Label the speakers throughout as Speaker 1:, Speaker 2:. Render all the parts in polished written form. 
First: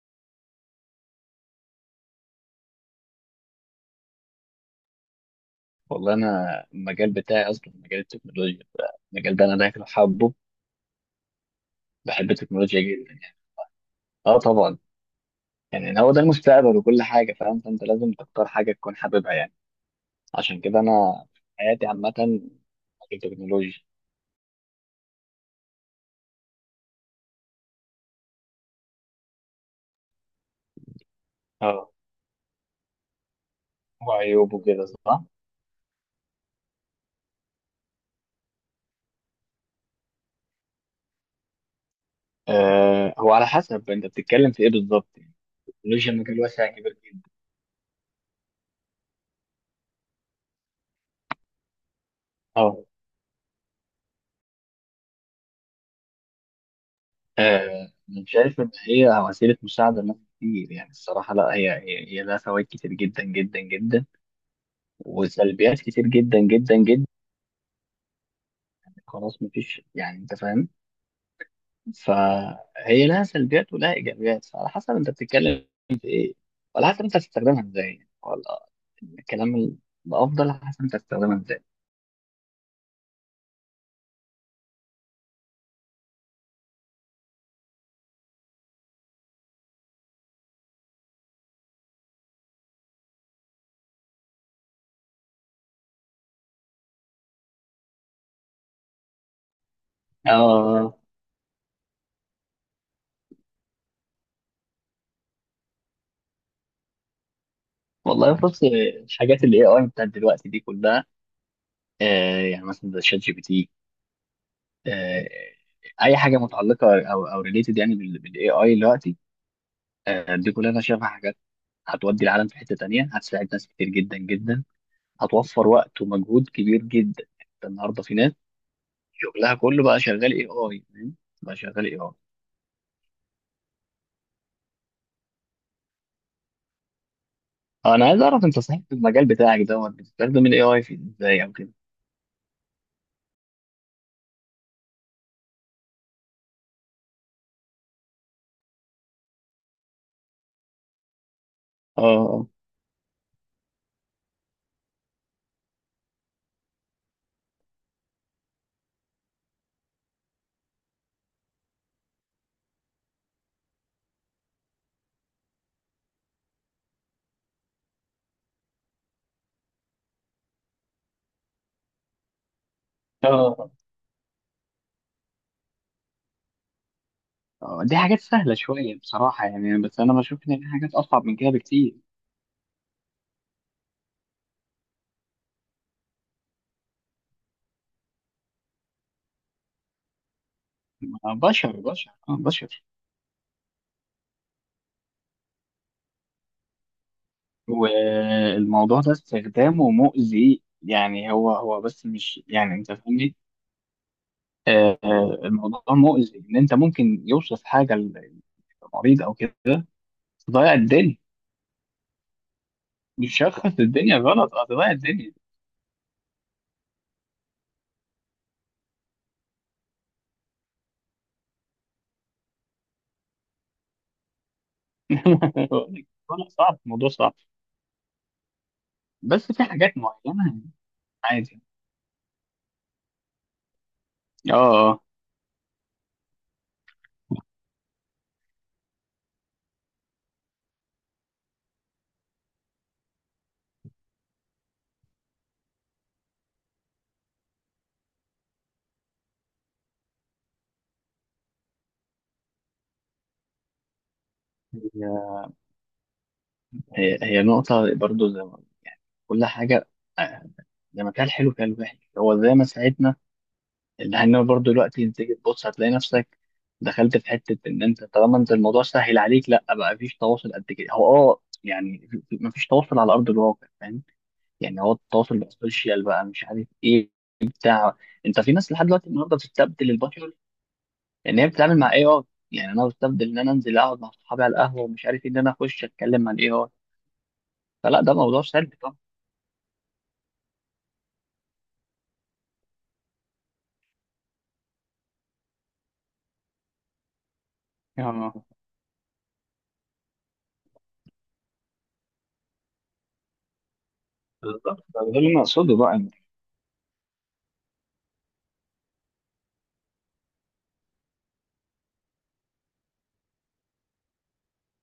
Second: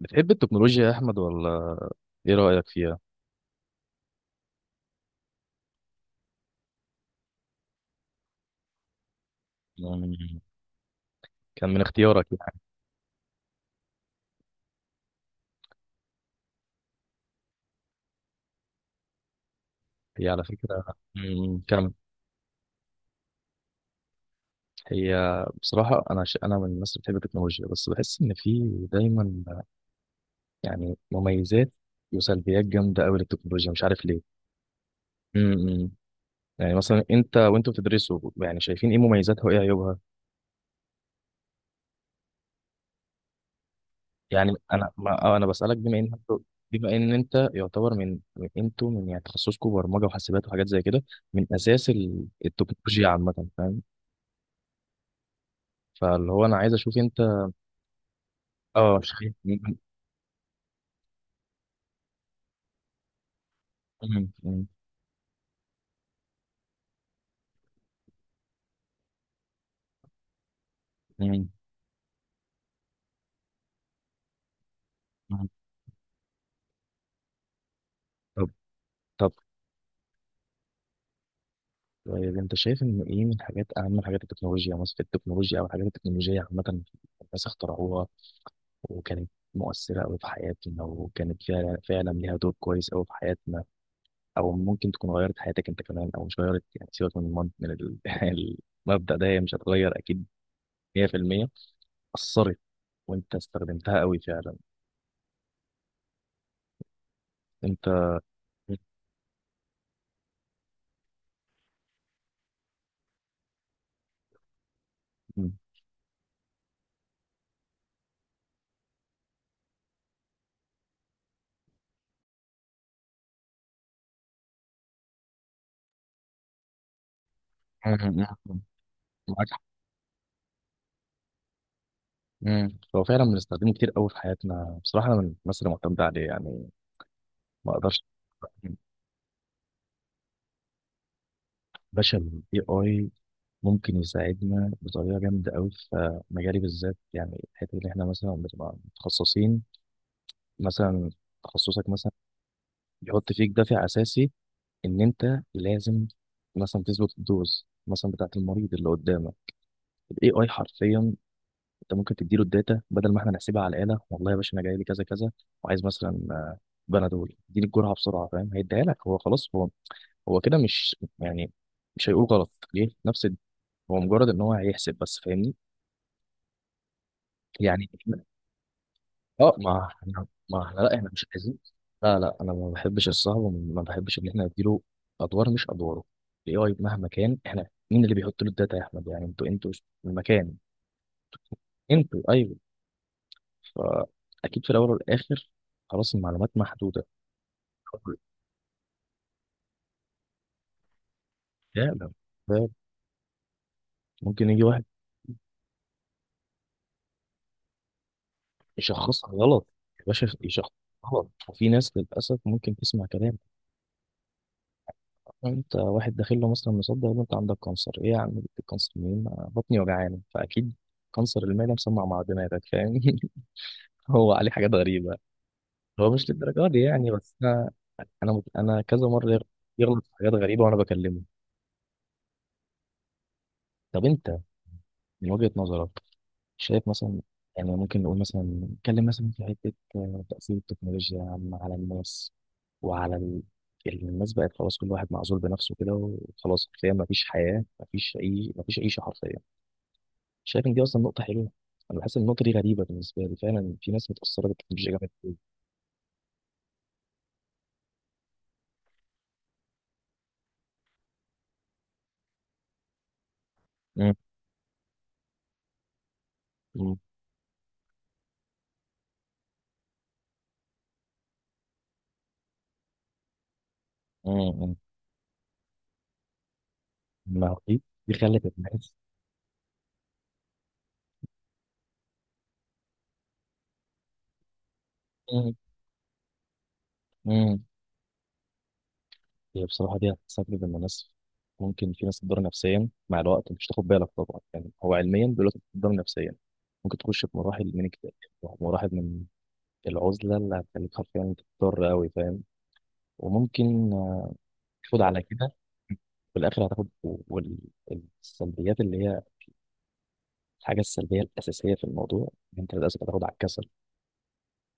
Speaker 1: بتحب التكنولوجيا يا أحمد ولا إيه رأيك فيها؟
Speaker 2: والله انا المجال بتاعي اصلا مجال التكنولوجيا. المجال ده انا داخل
Speaker 1: مم،
Speaker 2: حابه.
Speaker 1: كان من اختيارك
Speaker 2: بحب
Speaker 1: يعني.
Speaker 2: التكنولوجيا جدا يعني. اه، طبعا. يعني هو ده المستقبل وكل حاجه فاهم، فانت لازم تختار حاجه تكون حاببها يعني.
Speaker 1: هي على
Speaker 2: عشان كده
Speaker 1: فكرة
Speaker 2: انا
Speaker 1: مم،
Speaker 2: حياتي
Speaker 1: كان.
Speaker 2: عامه مجال تكنولوجيا.
Speaker 1: هي بصراحة أنا من الناس اللي بتحب التكنولوجيا بس بحس إن في دايما يعني مميزات
Speaker 2: اه،
Speaker 1: وسلبيات جامدة أوي للتكنولوجيا، مش عارف ليه.
Speaker 2: وعيوبه كده صح.
Speaker 1: مم. يعني مثلا أنت وأنتوا بتدرسوا، يعني شايفين إيه مميزاتها وإيه عيوبها؟
Speaker 2: هو على حسب انت
Speaker 1: يعني
Speaker 2: بتتكلم في ايه
Speaker 1: أنا
Speaker 2: بالظبط
Speaker 1: ما...
Speaker 2: يعني.
Speaker 1: آه، أنا بسألك
Speaker 2: التكنولوجيا مجال واسع
Speaker 1: بما
Speaker 2: كبير
Speaker 1: إن
Speaker 2: جدا.
Speaker 1: أنت يعتبر أنتوا من يعني تخصصكم برمجة وحاسبات وحاجات زي كده، من أساس
Speaker 2: اه.
Speaker 1: التكنولوجيا عامة، فاهم؟ فاللي هو انا عايز اشوف انت.
Speaker 2: انا شايف ان
Speaker 1: اه
Speaker 2: هي
Speaker 1: شايف
Speaker 2: وسيله
Speaker 1: م-
Speaker 2: مساعده لناس كتير يعني الصراحه لا هي لها فوائد كتير جدا جدا جدا،
Speaker 1: م- م-
Speaker 2: وسلبيات كتير جدا جدا جدا. خلاص، مفيش يعني انت فاهم.
Speaker 1: م-
Speaker 2: فهي لها سلبيات ولها ايجابيات، فعلى حسب انت
Speaker 1: م-
Speaker 2: بتتكلم في ايه وعلى حسب انت هتستخدمها ازاي،
Speaker 1: طب
Speaker 2: ولا
Speaker 1: طب
Speaker 2: الكلام ال- الافضل على حسب انت هتستخدمها ازاي.
Speaker 1: طيب انت شايف ان ايه من حاجات، اهم حاجات التكنولوجيا، مثلا في التكنولوجيا او الحاجات التكنولوجيه عامه، الناس اخترعوها وكانت مؤثره قوي في حياتنا، وكانت فعلا فعلا ليها دور كويس قوي في حياتنا، او ممكن تكون غيرت حياتك انت كمان او مش غيرت. يعني سيبك من المبدا ده، هي مش هتغير اكيد
Speaker 2: اه.
Speaker 1: 100%، اثرت وانت استخدمتها قوي فعلا انت.
Speaker 2: والله بص،
Speaker 1: م-
Speaker 2: الحاجات اللي اي اي بتاعت دلوقتي دي كلها، يعني مثلا زي شات جي بي تي، آه
Speaker 1: م-
Speaker 2: اي حاجه متعلقه او ريليتد يعني بالاي اي دلوقتي، دي كلها انا شايفها حاجات هتودي العالم في حته تانيه، هتساعد ناس كتير جدا جدا، هتوفر وقت ومجهود كبير جدا. انت
Speaker 1: م-
Speaker 2: النهارده في ناس
Speaker 1: م- م-
Speaker 2: شغلها كله بقى شغال اي اي، فاهم؟ بقى شغال اي اي.
Speaker 1: امم، هو فعلا بنستخدمه كتير قوي في حياتنا بصراحه، انا من الناس اللي معتمده عليه، يعني ما
Speaker 2: انا
Speaker 1: اقدرش.
Speaker 2: عايز اعرف انت صحيح في المجال بتاعك دوت بتستخدم الاي اي في ازاي او كده.
Speaker 1: باشا الاي اي ممكن يساعدنا بطريقه جامده قوي في مجالي بالذات، يعني الحته اللي احنا مثلا بنبقى متخصصين. مثلا تخصصك مثلا
Speaker 2: اه،
Speaker 1: بيحط فيك دافع اساسي ان انت لازم مثلا تظبط الدوز مثلا بتاعت المريض اللي قدامك. الاي اي حرفيا انت ممكن تديله الداتا بدل ما احنا نحسبها على الآلة. والله يا باشا، انا جاي لي كذا كذا وعايز مثلا آه، بنادول، اديني الجرعة بسرعة، فاهم؟ هيديها لك هو، خلاص. هو هو كده مش يعني مش هيقول غلط ليه، نفس
Speaker 2: اه.
Speaker 1: هو مجرد ان هو هيحسب بس، فاهمني؟ يعني
Speaker 2: دي حاجات
Speaker 1: إحنا-
Speaker 2: سهله شويه بصراحه
Speaker 1: اه
Speaker 2: يعني،
Speaker 1: ما
Speaker 2: بس انا
Speaker 1: احنا
Speaker 2: بشوف ان في
Speaker 1: ما احنا
Speaker 2: حاجات
Speaker 1: لا احنا
Speaker 2: اصعب
Speaker 1: مش
Speaker 2: من كده
Speaker 1: عايزين،
Speaker 2: بكتير.
Speaker 1: لا لا، انا ما بحبش الصعب، وما بحبش ان احنا نديله ادوار، مش ادواره. الاي اي مهما كان، احنا مين اللي بيحط له الداتا يا احمد؟ يعني انتوا المكان،
Speaker 2: بشر بشر
Speaker 1: انتوا، ايوه.
Speaker 2: بشر.
Speaker 1: فاكيد في الاول والاخر خلاص، المعلومات محدوده.
Speaker 2: والموضوع ده استخدامه مؤذي يعني، هو بس،
Speaker 1: فعلا
Speaker 2: مش
Speaker 1: فعلا.
Speaker 2: يعني انت فاهمني.
Speaker 1: ممكن يجي واحد
Speaker 2: الموضوع مؤذي ان انت ممكن يوصف حاجه للمريض او
Speaker 1: يشخصها غلط،
Speaker 2: كده،
Speaker 1: يا باشا
Speaker 2: تضيع
Speaker 1: يشخصها
Speaker 2: الدنيا،
Speaker 1: غلط، وفي ناس للأسف ممكن تسمع
Speaker 2: مش
Speaker 1: كلام:
Speaker 2: هتخلص الدنيا غلط، هتضيع الدنيا.
Speaker 1: "أه، أنت واحد داخل له مثلا مصدق إن أنت عندك كانسر، إيه يا عم جبت الكانسر منين؟ أنا بطني وجعانة فأكيد كانسر المعدة"، مسمع مع دماغك فاهم. هو عليه حاجات غريبة.
Speaker 2: بقول لك
Speaker 1: هو مش
Speaker 2: الموضوع
Speaker 1: للدرجة
Speaker 2: صعب
Speaker 1: دي
Speaker 2: الموضوع
Speaker 1: يعني،
Speaker 2: صعب،
Speaker 1: بس أنا أنا كذا مرة
Speaker 2: بس في حاجات
Speaker 1: يغلط في حاجات
Speaker 2: معينة.
Speaker 1: غريبة وأنا بكلمه.
Speaker 2: عادي.
Speaker 1: طب أنت
Speaker 2: اه، اه.
Speaker 1: من وجهة نظرك شايف مثلا، يعني ممكن نقول مثلا نتكلم مثلا في حتة آه، تأثير التكنولوجيا على الناس وعلى الناس، بقت خلاص كل واحد معزول بنفسه كده وخلاص، حرفيا ما فيش حياة، ما فيش أي، ما فيش عيشة حرفيا. شايف إن دي أصلا نقطة حلوة؟ أنا بحس إن النقطة دي غريبة بالنسبة لي، فعلا في ناس متأثرة بالتكنولوجيا جامد
Speaker 2: هي
Speaker 1: أوي.
Speaker 2: هي نقطة برضو زي ما كل حاجة، آه، زي ما كان حلو كان وحش، هو زي ما ساعدنا اللي
Speaker 1: مم.
Speaker 2: هنا برضو دلوقتي، انت تيجي تبص هتلاقي نفسك
Speaker 1: مم.
Speaker 2: دخلت في حتة ان انت طالما انت الموضوع سهل عليك، لا بقى مفيش تواصل قد كده، هو يعني مفيش تواصل على ارض الواقع فاهم. يعني
Speaker 1: مم.
Speaker 2: هو التواصل بقى سوشيال، بقى مش عارف ايه
Speaker 1: ما هو دي،
Speaker 2: بتاع.
Speaker 1: دي
Speaker 2: انت
Speaker 1: خلت
Speaker 2: في ناس لحد
Speaker 1: الناس.
Speaker 2: دلوقتي النهارده بتستبدل البشر، ان هي بتتعامل مع اي اي. يعني انا بستبدل ان انا انزل اقعد مع صحابي على القهوه ومش عارف ايه، ان انا
Speaker 1: مم.
Speaker 2: اخش اتكلم مع الاي اي.
Speaker 1: مم.
Speaker 2: فلا، ده موضوع سلبي طبعا.
Speaker 1: هي بصراحة دي هتستغرب من الناس، ممكن في ناس تضر نفسيا مع الوقت مش تاخد بالك، طبعا يعني هو علميا دلوقتي بتضر نفسيا، ممكن تخش في مراحل من اكتئاب،
Speaker 2: اه.
Speaker 1: مراحل من العزلة، اللي هتخليك حرفيا تضطر أوي فاهم، وممكن آه،
Speaker 2: بالظبط ده
Speaker 1: تاخد على
Speaker 2: اللي انا
Speaker 1: كده
Speaker 2: اقصده بقى
Speaker 1: في الآخر. هتاخد والسلبيات اللي هي الحاجة السلبية الأساسية في الموضوع، إن أنت للأسف هتاخد على الكسل،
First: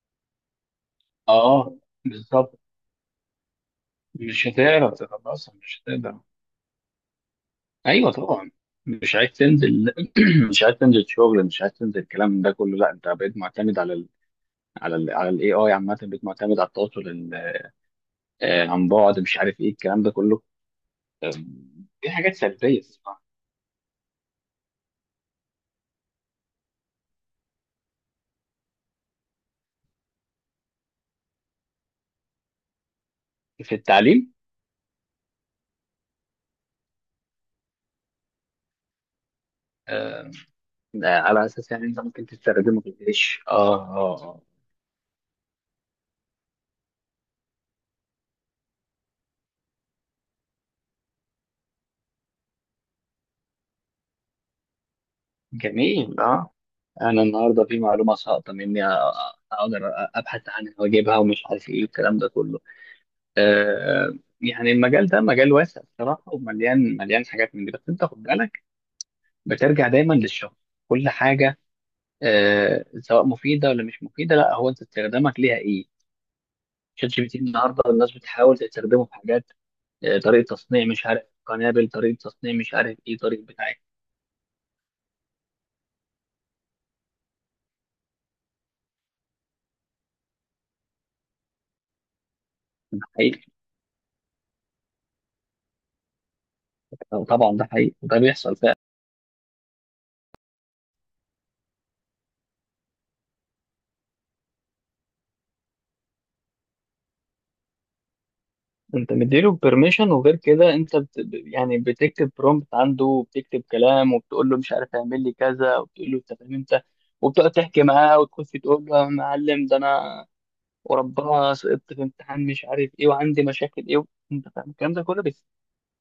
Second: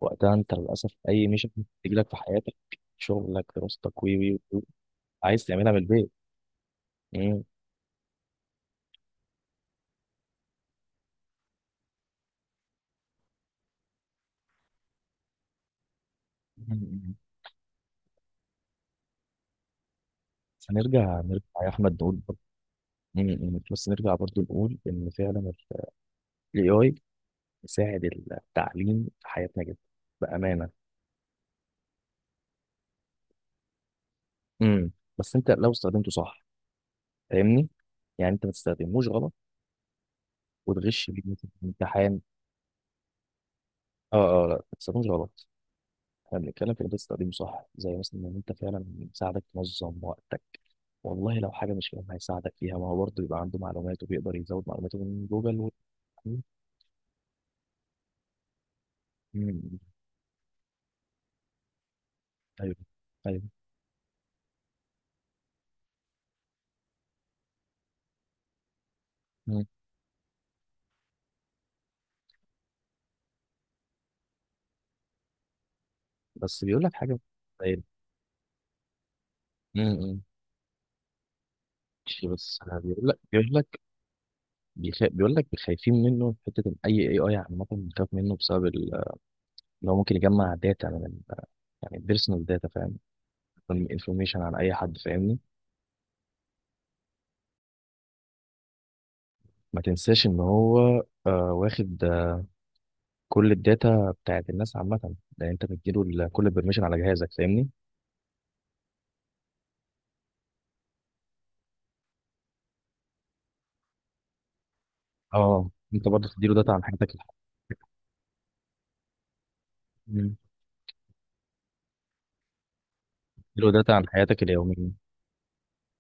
Speaker 1: وقتها أنت للأسف أي ميشن
Speaker 2: اه.
Speaker 1: تجيلك في حياتك،
Speaker 2: بالظبط،
Speaker 1: شغلك، دراستك، وي وي
Speaker 2: مش
Speaker 1: وي،
Speaker 2: هتعرف
Speaker 1: عايز
Speaker 2: تخلصها،
Speaker 1: تعملها من
Speaker 2: مش
Speaker 1: البيت.
Speaker 2: هتقدر. ايوه طبعا. مش عايز تنزل مش عايز تنزل شغل، مش عايز تنزل الكلام ده كله، لا انت بقيت معتمد على ال على ال على الاي اي عامه، بقيت معتمد على التواصل
Speaker 1: مم.
Speaker 2: عن بعد، مش عارف ايه الكلام ده كله. آه،
Speaker 1: نرجع يا احمد
Speaker 2: دي
Speaker 1: نقول
Speaker 2: حاجات
Speaker 1: برضه،
Speaker 2: سلبيه الصراحة.
Speaker 1: يعني يعني بس نرجع برضو نقول ان فعلا الاي اي بيساعد التعليم في حياتنا جدا بامانه.
Speaker 2: في التعليم.
Speaker 1: امم، بس انت لو استخدمته صح فاهمني، يعني انت ما تستخدموش غلط
Speaker 2: آه،
Speaker 1: وتغش بيه
Speaker 2: على
Speaker 1: مثلا في
Speaker 2: اساس يعني انت
Speaker 1: الامتحان.
Speaker 2: ممكن تستخدمه في الجيش.
Speaker 1: اه اه، لا ما تستخدموش غلط، احنا بنتكلم في ان انت تستخدمه صح، زي مثلا ان انت فعلا يساعدك تنظم وقتك، والله لو حاجه مش فاهمها هيساعدك فيها، ما هو برضه يبقى عنده معلومات وبيقدر يزود معلوماته من جوجل و...
Speaker 2: جميل، اه. انا النهارده في معلومه ساقطه مني،
Speaker 1: مم.
Speaker 2: اقدر ابحث عنها واجيبها، ومش عارف ايه الكلام ده كله.
Speaker 1: ايوه ايوه
Speaker 2: يعني المجال ده مجال واسع الصراحه ومليان مليان حاجات من دي، بس انت خد بالك بترجع دايما للشخص. كل حاجه، سواء مفيده ولا مش مفيده، لا هو انت استخدامك ليها ايه.
Speaker 1: بس بيقول لك
Speaker 2: شات
Speaker 1: حاجه.
Speaker 2: جي بي تي النهارده
Speaker 1: طيب
Speaker 2: الناس بتحاول تستخدمه في حاجات،
Speaker 1: امم،
Speaker 2: طريقه تصنيع مش عارف قنابل، طريقه
Speaker 1: ماشي
Speaker 2: تصنيع
Speaker 1: بس
Speaker 2: مش
Speaker 1: أنا
Speaker 2: عارف ايه، طريقه
Speaker 1: بيقول
Speaker 2: بتاع
Speaker 1: لك
Speaker 2: إيه.
Speaker 1: بيقول لك خايفين منه في حته، ان اي اي، اي عامه بنخاف منه بسبب ان هو ممكن يجمع داتا من يعني بيرسونال داتا فاهم،
Speaker 2: ده حقيقي.
Speaker 1: انفورميشن عن اي حد فاهمني.
Speaker 2: طبعا ده حقيقي، ده بيحصل فعلا.
Speaker 1: ما تنساش ان هو آه، واخد آه، كل الداتا بتاعت الناس عامه، ده انت بتديله كل البرميشن على جهازك فاهمني.
Speaker 2: انت مديله بيرميشن، وغير كده انت يعني بتكتب برومبت عنده، وبتكتب كلام، وبتقول له مش عارف اعمل لي
Speaker 1: اه
Speaker 2: كذا،
Speaker 1: انت
Speaker 2: وبتقول له
Speaker 1: برضه
Speaker 2: انت فاهم
Speaker 1: بتديله داتا
Speaker 2: انت.
Speaker 1: عن حياتك
Speaker 2: وبتقعد تحكي معاه، وتخش تقول له يا معلم، ده انا
Speaker 1: مم.
Speaker 2: وربنا سقطت في امتحان مش عارف ايه، وعندي
Speaker 1: بتديله
Speaker 2: مشاكل
Speaker 1: داتا
Speaker 2: ايه.
Speaker 1: عن حياتك
Speaker 2: انت فاهم
Speaker 1: اليوميه.
Speaker 2: الكلام ده كله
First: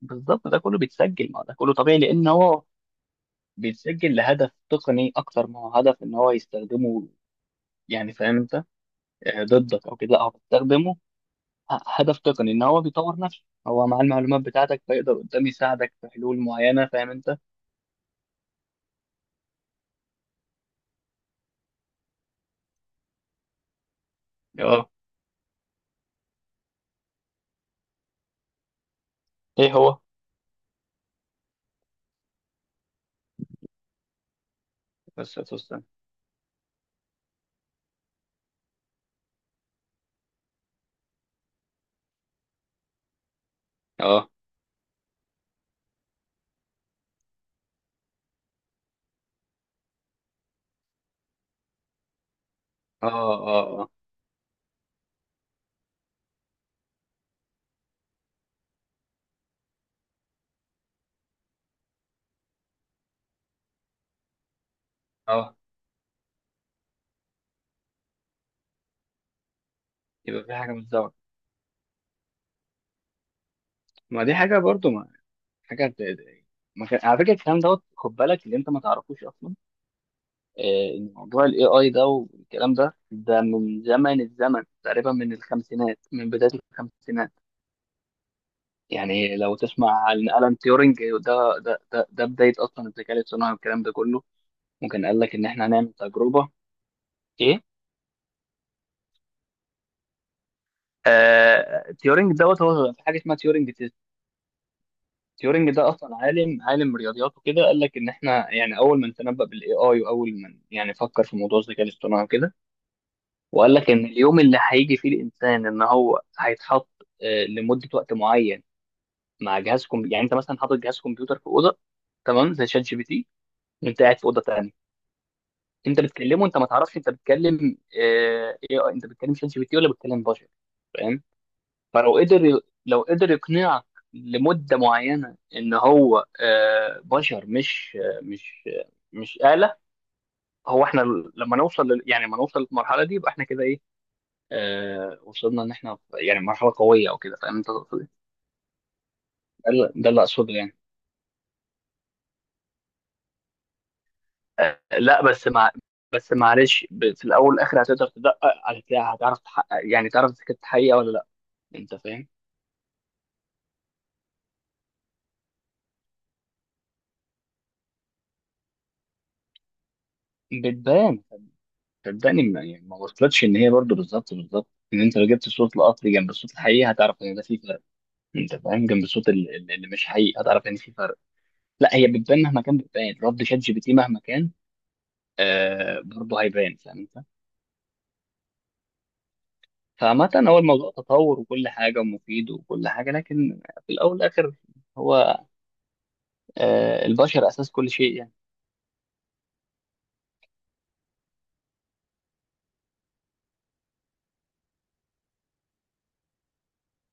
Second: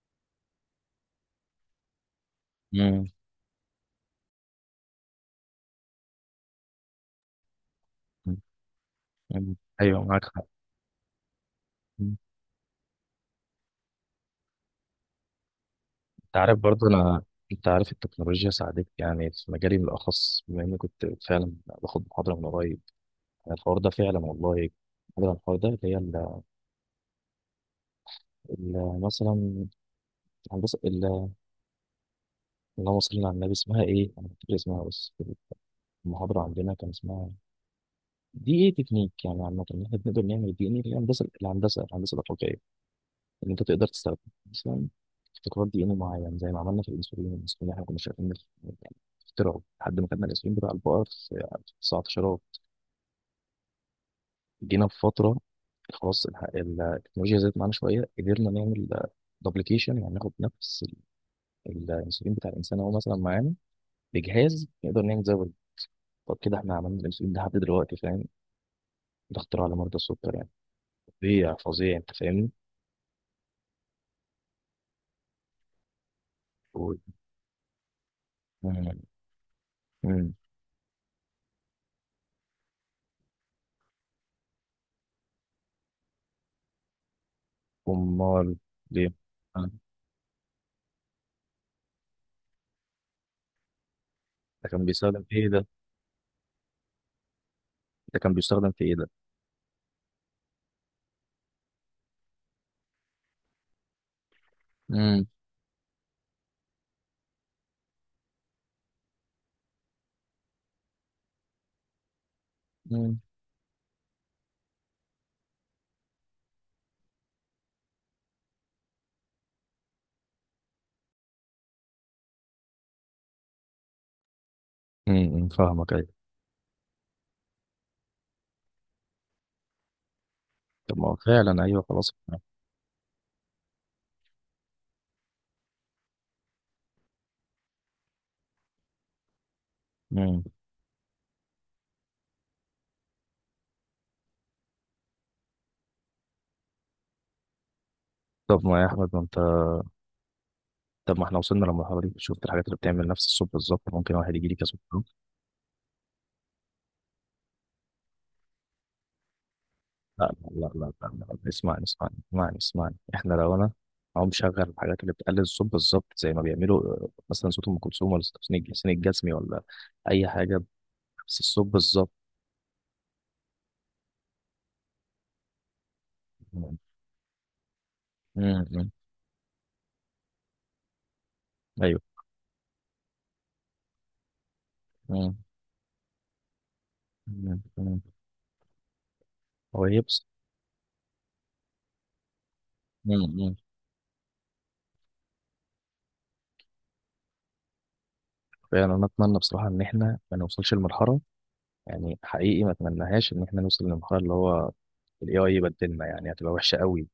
Speaker 2: بالظبط، ده كله بيتسجل. ما ده كله طبيعي، لان هو
Speaker 1: امم،
Speaker 2: بيتسجل لهدف تقني اكتر ما هو هدف ان هو يستخدمه يعني فاهم انت، ضدك او
Speaker 1: ايوه
Speaker 2: كده، لا
Speaker 1: معاك
Speaker 2: هو
Speaker 1: حق.
Speaker 2: بيستخدمه هدف تقني، ان هو بيطور نفسه هو مع المعلومات بتاعتك، فيقدر قدام يساعدك في
Speaker 1: انت
Speaker 2: حلول
Speaker 1: عارف
Speaker 2: معينه
Speaker 1: برضه
Speaker 2: فاهم انت.
Speaker 1: انت عارف التكنولوجيا ساعدتني يعني في مجالي بالاخص، بما اني كنت فعلا باخد محاضره من قريب. يعني الحوار ده فعلا والله،
Speaker 2: اه.
Speaker 1: محاضره عن الحوار ده، اللي هي مثلا
Speaker 2: ايه هو.
Speaker 1: هندسه اللهم صل على النبي، اسمها ايه؟ انا مش فاكر اسمها بس.
Speaker 2: بس استنى.
Speaker 1: المحاضره عندنا كان اسمها دي، ايه تكنيك يعني عامه ان احنا بنقدر نعمل دي، ان ايه الهندسه الاخلاقيه، ان انت تقدر تستخدم
Speaker 2: اه،
Speaker 1: مثلا ابتكارات دي ان ايه معين، زي ما عملنا في الانسولين. الانسولين احنا كنا شايفين إنه يعني اخترعه لحد ما كنا، الانسولين بتاع البقر في 19،
Speaker 2: اه، اه، اه،
Speaker 1: جينا في فتره خلاص التكنولوجيا زادت معانا شويه، قدرنا نعمل دوبليكيشن، يعني ناخد نفس الانسولين بتاع الانسان هو مثلا معانا، بجهاز نقدر نعمل زيه.
Speaker 2: اه.
Speaker 1: طب كده احنا عملنا الانسولين ده لحد دلوقتي فاهم، ده اختراع لمرضى السكر
Speaker 2: يبقى
Speaker 1: يعني،
Speaker 2: في حاجه متزوجه.
Speaker 1: فظيع فظيع انت فاهمني.
Speaker 2: ما دي حاجه برضو، ما حاجه ما
Speaker 1: و-
Speaker 2: كان- على فكره الكلام دوت خد بالك اللي انت ما
Speaker 1: مم.
Speaker 2: تعرفوش اصلا.
Speaker 1: مم.
Speaker 2: موضوع الاي اي ده والكلام ده من زمن الزمن تقريبا، من الخمسينات من بداية الخمسينات.
Speaker 1: امال ليه،
Speaker 2: يعني لو
Speaker 1: آه.
Speaker 2: تسمع عن ألان تيورينج، ده بداية أصلا الذكاء الاصطناعي والكلام ده كله.
Speaker 1: ده كان
Speaker 2: ممكن قال
Speaker 1: بيستخدم
Speaker 2: لك
Speaker 1: في
Speaker 2: إن
Speaker 1: ايه
Speaker 2: إحنا
Speaker 1: ده؟
Speaker 2: هنعمل تجربة إيه.
Speaker 1: ده كان بيستخدم في ايه ده؟
Speaker 2: تيورينج دوت هو في حاجة اسمها تيورينج تيست.
Speaker 1: مم.
Speaker 2: تيورينج ده أصلا عالم رياضيات وكده، قال لك إن إحنا يعني أول من تنبأ بالإي آي، وأول من يعني فكر في موضوع الذكاء الاصطناعي وكده.
Speaker 1: مم.
Speaker 2: وقال لك ان اليوم اللي هيجي فيه الانسان ان هو هيتحط لمده وقت معين مع جهاز كمبيوتر. يعني انت مثلا حاطط جهاز كمبيوتر في اوضه، تمام زي شات جي بي تي، وانت قاعد في اوضه تانيه،
Speaker 1: مم. فاهمك
Speaker 2: انت
Speaker 1: ايوه.
Speaker 2: بتكلمه، انت ما تعرفش انت بتكلم ايه، انت بتكلم شات جي بي تي ولا بتكلم بشر،
Speaker 1: طب ما هو
Speaker 2: فاهم.
Speaker 1: فعلا ايوه خلاص.
Speaker 2: فلو قدر لو قدر يقنعك لمده معينه ان هو بشر، مش آلة.
Speaker 1: مم.
Speaker 2: هو احنا يعني لما نوصل للمرحله دي، يبقى احنا كده ايه، وصلنا ان احنا يعني مرحله قويه او كده، فاهم انت تقصد إيه؟
Speaker 1: طب ما يا احمد ما انت،
Speaker 2: ده اللي اقصده يعني.
Speaker 1: طب ما احنا وصلنا للمرحله دي، شفت الحاجات اللي بتعمل نفس الصوت بالظبط، ممكن واحد يجي لي كسكر.
Speaker 2: آه، لا بس مع بس معلش، في الاول والاخر هتقدر تدقق، هتعرف تحقق، يعني تعرف
Speaker 1: لا
Speaker 2: اذا كانت
Speaker 1: لا لا لا
Speaker 2: حقيقه ولا
Speaker 1: لا
Speaker 2: لا،
Speaker 1: لا اسمعني
Speaker 2: انت
Speaker 1: اسمعني
Speaker 2: فاهم.
Speaker 1: اسمعني اسمعني، احنا لو انا اهو مشغل الحاجات اللي بتقلل الصوت بالظبط، زي ما بيعملوا آه، مثلا صوت ام كلثوم ولا صوت حسين الجسمي ولا اي حاجه،
Speaker 2: بتبان.
Speaker 1: بس الصوت بالظبط.
Speaker 2: صدقني، يعني ما وصلتش ان هي برضو بالظبط بالظبط. ان انت لو جبت صوت القطر جنب الصوت
Speaker 1: مم،
Speaker 2: الحقيقي، هتعرف ان ده في فرق. انت فاهم،
Speaker 1: مم،
Speaker 2: جنب الصوت اللي مش حقيقي، هتعرف ان في فرق. لا
Speaker 1: ايوه،
Speaker 2: هي بتبان مهما كان، بتبان رد شات جي بي تي مهما كان.
Speaker 1: مم،
Speaker 2: برضه هيبان، فاهم انت؟
Speaker 1: مم، مم. هو يبس،
Speaker 2: فعامة، هو الموضوع تطور وكل حاجة ومفيد وكل حاجة، لكن في الأول والآخر، هو البشر أساس كل شيء يعني.
Speaker 1: فعلا انا اتمنى بصراحه ان احنا ما نوصلش لمرحله، يعني حقيقي ما اتمناهاش ان احنا نوصل لمرحله اللي هو الاي اي يبدلنا، يعني هتبقى وحشه قوي